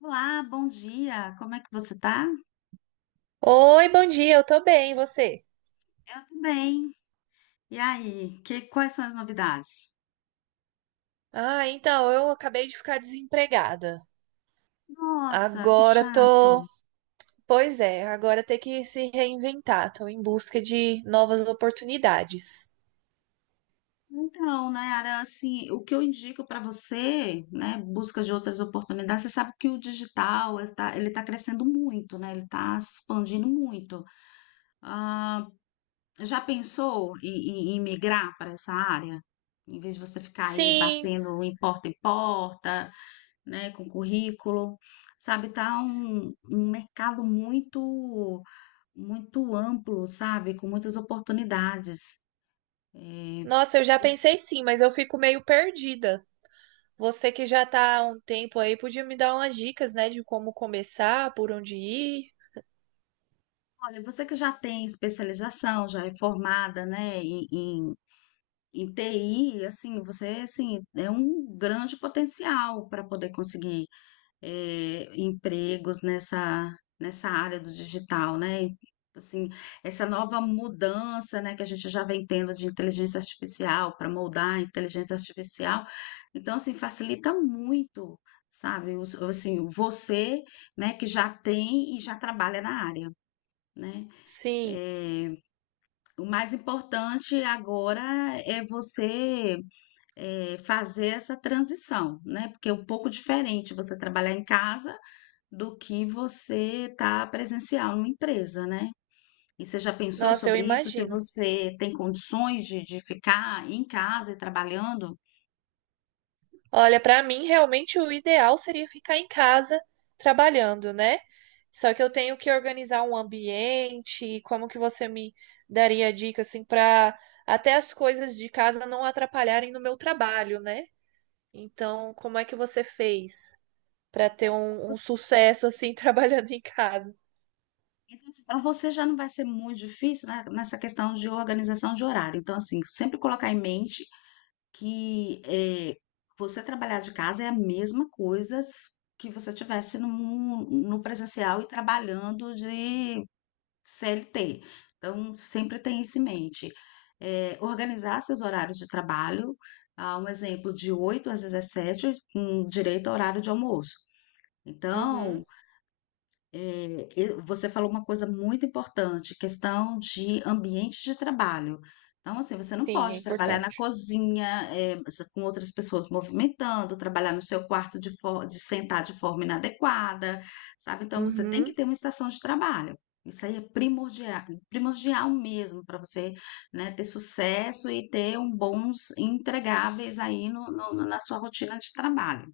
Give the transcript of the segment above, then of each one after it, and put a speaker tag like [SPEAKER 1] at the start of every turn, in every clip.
[SPEAKER 1] Olá, bom dia. Como é que você tá?
[SPEAKER 2] Oi, bom dia, eu tô bem, e você?
[SPEAKER 1] Eu tô bem. E aí, quais são as novidades?
[SPEAKER 2] Ah, então, eu acabei de ficar desempregada.
[SPEAKER 1] Nossa, que
[SPEAKER 2] Agora
[SPEAKER 1] chato.
[SPEAKER 2] tô. Pois é, agora tem que se reinventar, tô em busca de novas oportunidades.
[SPEAKER 1] Então, Nayara, assim, o que eu indico para você, né, busca de outras oportunidades, você sabe que o digital está, ele está crescendo muito, né? Ele está se expandindo muito. Ah, já pensou em migrar para essa área? Em vez de você ficar aí
[SPEAKER 2] Sim,
[SPEAKER 1] batendo em porta, né, com currículo, sabe, tá um mercado muito, muito amplo, sabe, com muitas oportunidades. É,
[SPEAKER 2] nossa, eu já pensei sim, mas eu fico meio perdida. Você que já tá há um tempo aí, podia me dar umas dicas, né, de como começar, por onde ir?
[SPEAKER 1] olha, você que já tem especialização, já é formada, né, em TI, assim, você, assim, é um grande potencial para poder conseguir empregos nessa, nessa área do digital, né? E assim, essa nova mudança, né, que a gente já vem tendo de inteligência artificial para moldar a inteligência artificial. Então, assim, facilita muito, sabe? Assim, você, né, que já tem e já trabalha na área, né?
[SPEAKER 2] Sim,
[SPEAKER 1] Eh, o mais importante agora é você fazer essa transição, né? Porque é um pouco diferente você trabalhar em casa do que você tá presencial numa empresa, né? E você já pensou
[SPEAKER 2] nossa, eu
[SPEAKER 1] sobre isso? Se
[SPEAKER 2] imagino.
[SPEAKER 1] você tem condições de ficar em casa e trabalhando?
[SPEAKER 2] Olha, para mim realmente o ideal seria ficar em casa trabalhando, né? Só que eu tenho que organizar um ambiente, e como que você me daria dica assim para até as coisas de casa não atrapalharem no meu trabalho, né? Então, como é que você fez para ter
[SPEAKER 1] Nossa, pra
[SPEAKER 2] um
[SPEAKER 1] você-
[SPEAKER 2] sucesso assim trabalhando em casa?
[SPEAKER 1] Então, assim, para você já não vai ser muito difícil, né, nessa questão de organização de horário. Então, assim, sempre colocar em mente que você trabalhar de casa é a mesma coisa que você tivesse no, no presencial e trabalhando de CLT. Então, sempre tem isso em mente. Organizar seus horários de trabalho, ah, um exemplo de 8 às 17 com direito ao horário de almoço. Então,
[SPEAKER 2] Uhum,
[SPEAKER 1] é, e você falou uma coisa muito importante, questão de ambiente de trabalho. Então, assim, você não
[SPEAKER 2] sim, é
[SPEAKER 1] pode trabalhar na
[SPEAKER 2] importante.
[SPEAKER 1] cozinha, é, com outras pessoas movimentando, trabalhar no seu quarto de sentar de forma inadequada, sabe? Então, você tem que
[SPEAKER 2] Uhum.
[SPEAKER 1] ter uma estação de trabalho. Isso aí é primordial, primordial mesmo para você, né, ter sucesso e ter um bons entregáveis aí na sua rotina de trabalho.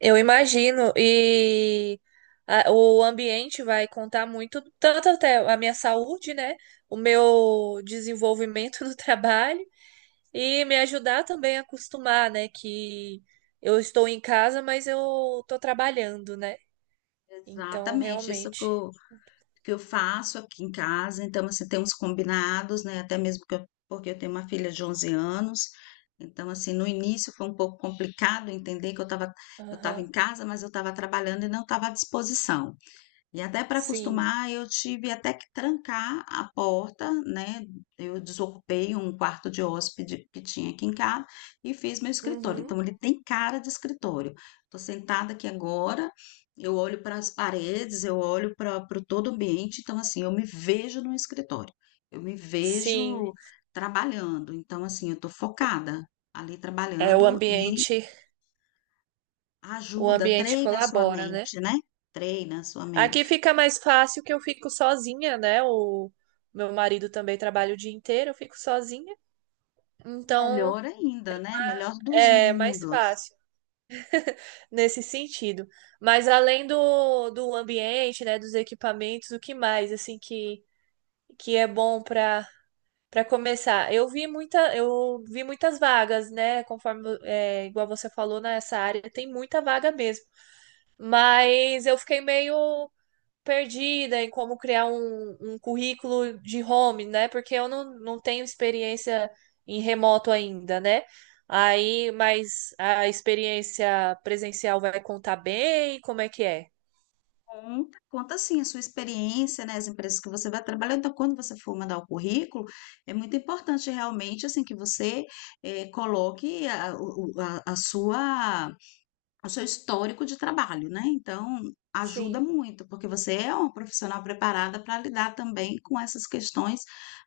[SPEAKER 2] Eu imagino, e o ambiente vai contar muito, tanto até a minha saúde, né? O meu desenvolvimento no trabalho e me ajudar também a acostumar, né? Que eu estou em casa, mas eu estou trabalhando, né? Então,
[SPEAKER 1] Exatamente, isso
[SPEAKER 2] realmente,
[SPEAKER 1] que eu faço aqui em casa, então assim, tem uns combinados, né, até mesmo porque eu tenho uma filha de 11 anos, então assim, no início foi um pouco complicado entender que eu estava
[SPEAKER 2] aham,
[SPEAKER 1] em casa, mas eu estava trabalhando e não estava à disposição. E até para
[SPEAKER 2] sim,
[SPEAKER 1] acostumar, eu tive até que trancar a porta, né? Eu desocupei um quarto de hóspede que tinha aqui em casa e fiz meu escritório.
[SPEAKER 2] uhum,
[SPEAKER 1] Então, ele tem cara de escritório. Estou sentada aqui agora, eu olho para as paredes, eu olho para o todo o ambiente. Então, assim, eu me vejo no escritório, eu me
[SPEAKER 2] sim,
[SPEAKER 1] vejo trabalhando. Então, assim, eu estou focada ali
[SPEAKER 2] é
[SPEAKER 1] trabalhando e
[SPEAKER 2] o
[SPEAKER 1] ajuda,
[SPEAKER 2] ambiente
[SPEAKER 1] treina a sua
[SPEAKER 2] colabora, né?
[SPEAKER 1] mente, né? Treina a sua
[SPEAKER 2] Aqui
[SPEAKER 1] mente.
[SPEAKER 2] fica mais fácil que eu fico sozinha, né? O meu marido também trabalha o dia inteiro, eu fico sozinha. Então,
[SPEAKER 1] Melhor ainda, né? Melhor dos
[SPEAKER 2] é mais
[SPEAKER 1] mundos.
[SPEAKER 2] fácil nesse sentido. Mas além do ambiente, né, dos equipamentos, o que mais assim que é bom para começar? Eu vi muitas vagas, né? Conforme é, igual você falou nessa área, tem muita vaga mesmo. Mas eu fiquei meio perdida em como criar um currículo de home, né? Porque eu não tenho experiência em remoto ainda, né? Aí, mas a experiência presencial vai contar bem? Como é que é?
[SPEAKER 1] Conta, conta assim a sua experiência, né? As empresas que você vai trabalhar. Então, quando você for mandar o currículo, é muito importante realmente assim que você coloque a sua, o seu histórico de trabalho, né? Então, ajuda
[SPEAKER 2] Sim,
[SPEAKER 1] muito, porque você é uma profissional preparada para lidar também com essas questões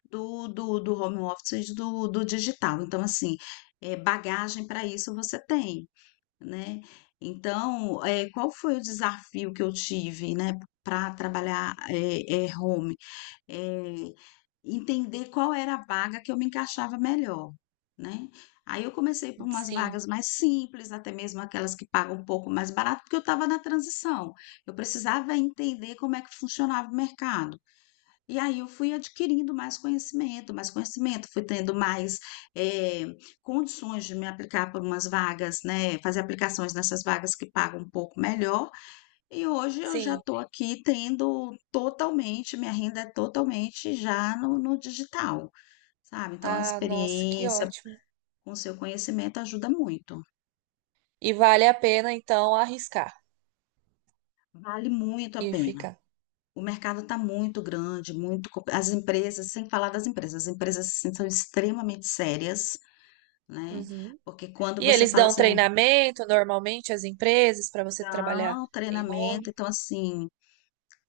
[SPEAKER 1] do home office e do digital. Então, assim, bagagem para isso você tem. Né? Então, qual foi o desafio que eu tive, né, para trabalhar home? Eh, Entender qual era a vaga que eu me encaixava melhor, né? Aí eu comecei por umas
[SPEAKER 2] sim,
[SPEAKER 1] vagas mais simples, até mesmo aquelas que pagam um pouco mais barato, porque eu estava na transição. Eu precisava entender como é que funcionava o mercado. E aí eu fui adquirindo mais conhecimento, fui tendo mais eh, condições de me aplicar por umas vagas, né? Fazer aplicações nessas vagas que pagam um pouco melhor. E hoje eu já
[SPEAKER 2] sim.
[SPEAKER 1] estou aqui tendo totalmente, minha renda é totalmente já no digital, sabe? Então a
[SPEAKER 2] Ah, nossa, que
[SPEAKER 1] experiência
[SPEAKER 2] ótimo.
[SPEAKER 1] com seu conhecimento ajuda muito,
[SPEAKER 2] E vale a pena, então, arriscar
[SPEAKER 1] vale muito a
[SPEAKER 2] e
[SPEAKER 1] pena.
[SPEAKER 2] ficar.
[SPEAKER 1] O mercado está muito grande, muito. As empresas, sem falar das empresas, as empresas assim, são extremamente sérias, né?
[SPEAKER 2] Uhum.
[SPEAKER 1] Porque quando
[SPEAKER 2] E
[SPEAKER 1] você
[SPEAKER 2] eles
[SPEAKER 1] fala
[SPEAKER 2] dão
[SPEAKER 1] assim, "Ah,
[SPEAKER 2] treinamento normalmente às empresas para você trabalhar
[SPEAKER 1] então,
[SPEAKER 2] em home?
[SPEAKER 1] treinamento", então assim,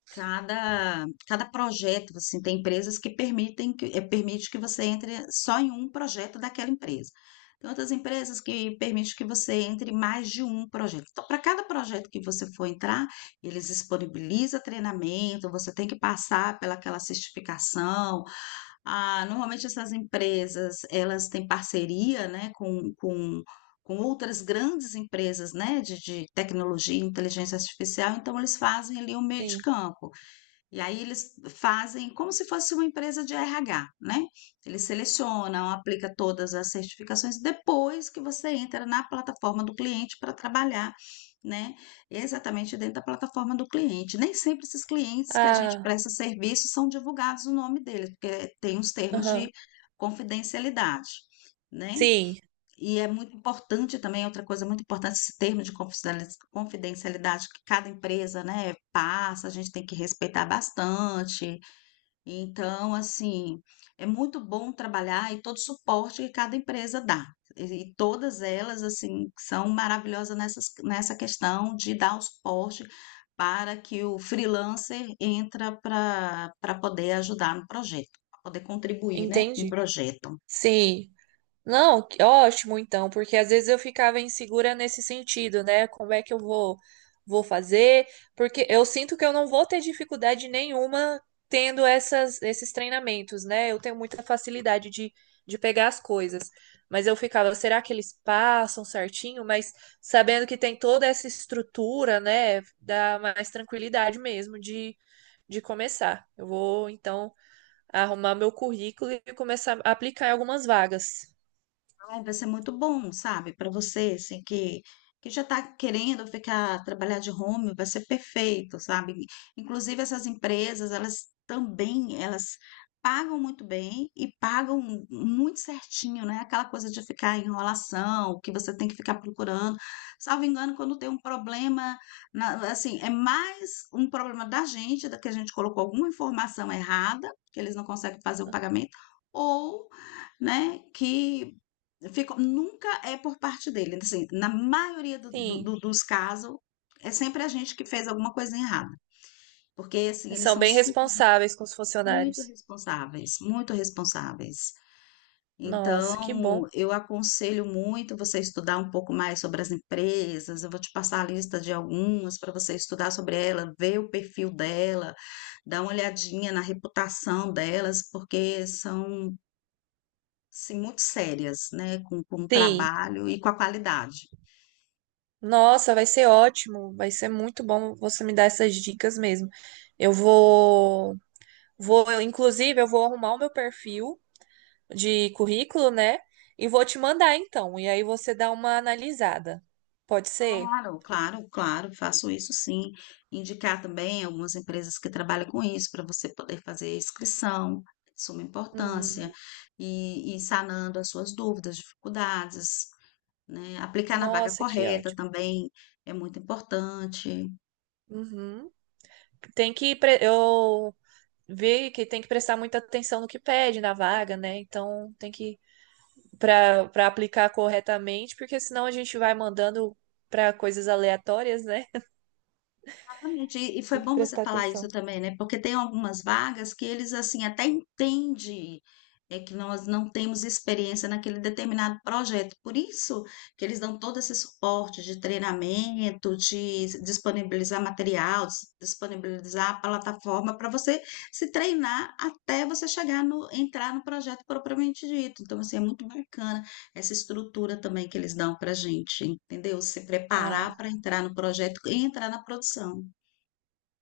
[SPEAKER 1] cada projeto, assim, tem empresas que permitem que permite que você entre só em um projeto daquela empresa. Tem outras empresas que permitem que você entre em mais de um projeto. Então, para cada projeto que você for entrar, eles disponibilizam treinamento, você tem que passar pelaquela certificação. Ah, normalmente essas empresas, elas têm parceria, né, com outras grandes empresas, né, de tecnologia, inteligência artificial, então eles fazem ali um meio de
[SPEAKER 2] Sim.
[SPEAKER 1] campo. E aí eles fazem como se fosse uma empresa de RH, né? Eles selecionam, aplicam todas as certificações depois que você entra na plataforma do cliente para trabalhar, né? Exatamente dentro da plataforma do cliente. Nem sempre esses clientes que a gente
[SPEAKER 2] Ah,
[SPEAKER 1] presta serviço são divulgados o nome deles, porque tem os termos
[SPEAKER 2] aham.
[SPEAKER 1] de confidencialidade, né?
[SPEAKER 2] Sim,
[SPEAKER 1] E é muito importante também, outra coisa muito importante, esse termo de confidencialidade que cada empresa, né, passa, a gente tem que respeitar bastante. Então, assim, é muito bom trabalhar e todo o suporte que cada empresa dá. E e todas elas, assim, são maravilhosas nessas, nessa questão de dar o suporte para que o freelancer entra para poder ajudar no projeto, para poder contribuir, né, com o
[SPEAKER 2] entendi.
[SPEAKER 1] projeto.
[SPEAKER 2] Sim. Não, que ótimo então, porque às vezes eu ficava insegura nesse sentido, né? Como é que eu vou fazer? Porque eu sinto que eu não vou ter dificuldade nenhuma tendo esses treinamentos, né? Eu tenho muita facilidade de pegar as coisas. Mas eu ficava, será que eles passam certinho? Mas sabendo que tem toda essa estrutura, né? Dá mais tranquilidade mesmo de começar. Eu vou então arrumar meu currículo e começar a aplicar em algumas vagas.
[SPEAKER 1] Ai, vai ser muito bom, sabe, para você, assim, que já está querendo ficar, trabalhar de home, vai ser perfeito, sabe? Inclusive, essas empresas, elas também, elas pagam muito bem e pagam muito certinho, né? Aquela coisa de ficar em enrolação, que você tem que ficar procurando. Salvo engano, quando tem um problema, assim, é mais um problema da gente, da que a gente colocou alguma informação errada, que eles não conseguem fazer o pagamento, ou né, que ficou, nunca é por parte dele. Então, assim, na maioria
[SPEAKER 2] Sim,
[SPEAKER 1] dos casos, é sempre a gente que fez alguma coisa errada. Porque, assim,
[SPEAKER 2] eles
[SPEAKER 1] eles
[SPEAKER 2] são
[SPEAKER 1] são
[SPEAKER 2] bem
[SPEAKER 1] super,
[SPEAKER 2] responsáveis com os
[SPEAKER 1] muito
[SPEAKER 2] funcionários.
[SPEAKER 1] responsáveis, muito responsáveis.
[SPEAKER 2] Nossa, que
[SPEAKER 1] Então,
[SPEAKER 2] bom.
[SPEAKER 1] eu aconselho muito você estudar um pouco mais sobre as empresas. Eu vou te passar a lista de algumas para você estudar sobre ela, ver o perfil dela, dar uma olhadinha na reputação delas, porque são, sim, muito sérias, né, com o
[SPEAKER 2] Sim,
[SPEAKER 1] trabalho e com a qualidade.
[SPEAKER 2] nossa, vai ser ótimo, vai ser muito bom você me dar essas dicas mesmo. Eu vou, eu, inclusive, eu vou arrumar o meu perfil de currículo, né? E vou te mandar então, e aí você dá uma analisada. Pode ser?
[SPEAKER 1] Claro, claro, claro, faço isso sim. Indicar também algumas empresas que trabalham com isso, para você poder fazer inscrição, de suma importância,
[SPEAKER 2] Uhum.
[SPEAKER 1] e sanando as suas dúvidas, dificuldades, né. Aplicar na vaga
[SPEAKER 2] Nossa, que
[SPEAKER 1] correta
[SPEAKER 2] ótimo.
[SPEAKER 1] também é muito importante.
[SPEAKER 2] Uhum. Eu vê que tem que prestar muita atenção no que pede na vaga, né? Então tem que para aplicar corretamente, porque senão a gente vai mandando para coisas aleatórias, né?
[SPEAKER 1] Exatamente. E foi
[SPEAKER 2] Tem que
[SPEAKER 1] bom você
[SPEAKER 2] prestar
[SPEAKER 1] falar isso
[SPEAKER 2] atenção.
[SPEAKER 1] também, né? Porque tem algumas vagas que eles assim até entendem é que nós não temos experiência naquele determinado projeto. Por isso que eles dão todo esse suporte de treinamento, de disponibilizar material, disponibilizar a plataforma para você se treinar até você chegar no entrar no projeto propriamente dito. Então, assim, é muito bacana essa estrutura também que eles dão para a gente, entendeu? Se preparar
[SPEAKER 2] Ah,
[SPEAKER 1] para entrar no projeto e entrar na produção.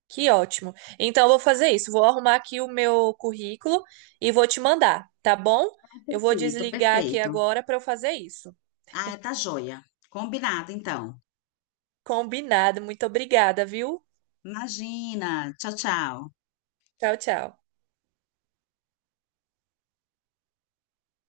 [SPEAKER 2] que ótimo. Então eu vou fazer isso, vou arrumar aqui o meu currículo e vou te mandar, tá bom? Eu vou
[SPEAKER 1] Perfeito,
[SPEAKER 2] desligar aqui
[SPEAKER 1] perfeito.
[SPEAKER 2] agora para eu fazer isso.
[SPEAKER 1] Ah, tá joia. Combinado, então.
[SPEAKER 2] Combinado. Muito obrigada, viu?
[SPEAKER 1] Imagina. Tchau, tchau.
[SPEAKER 2] Tchau, tchau.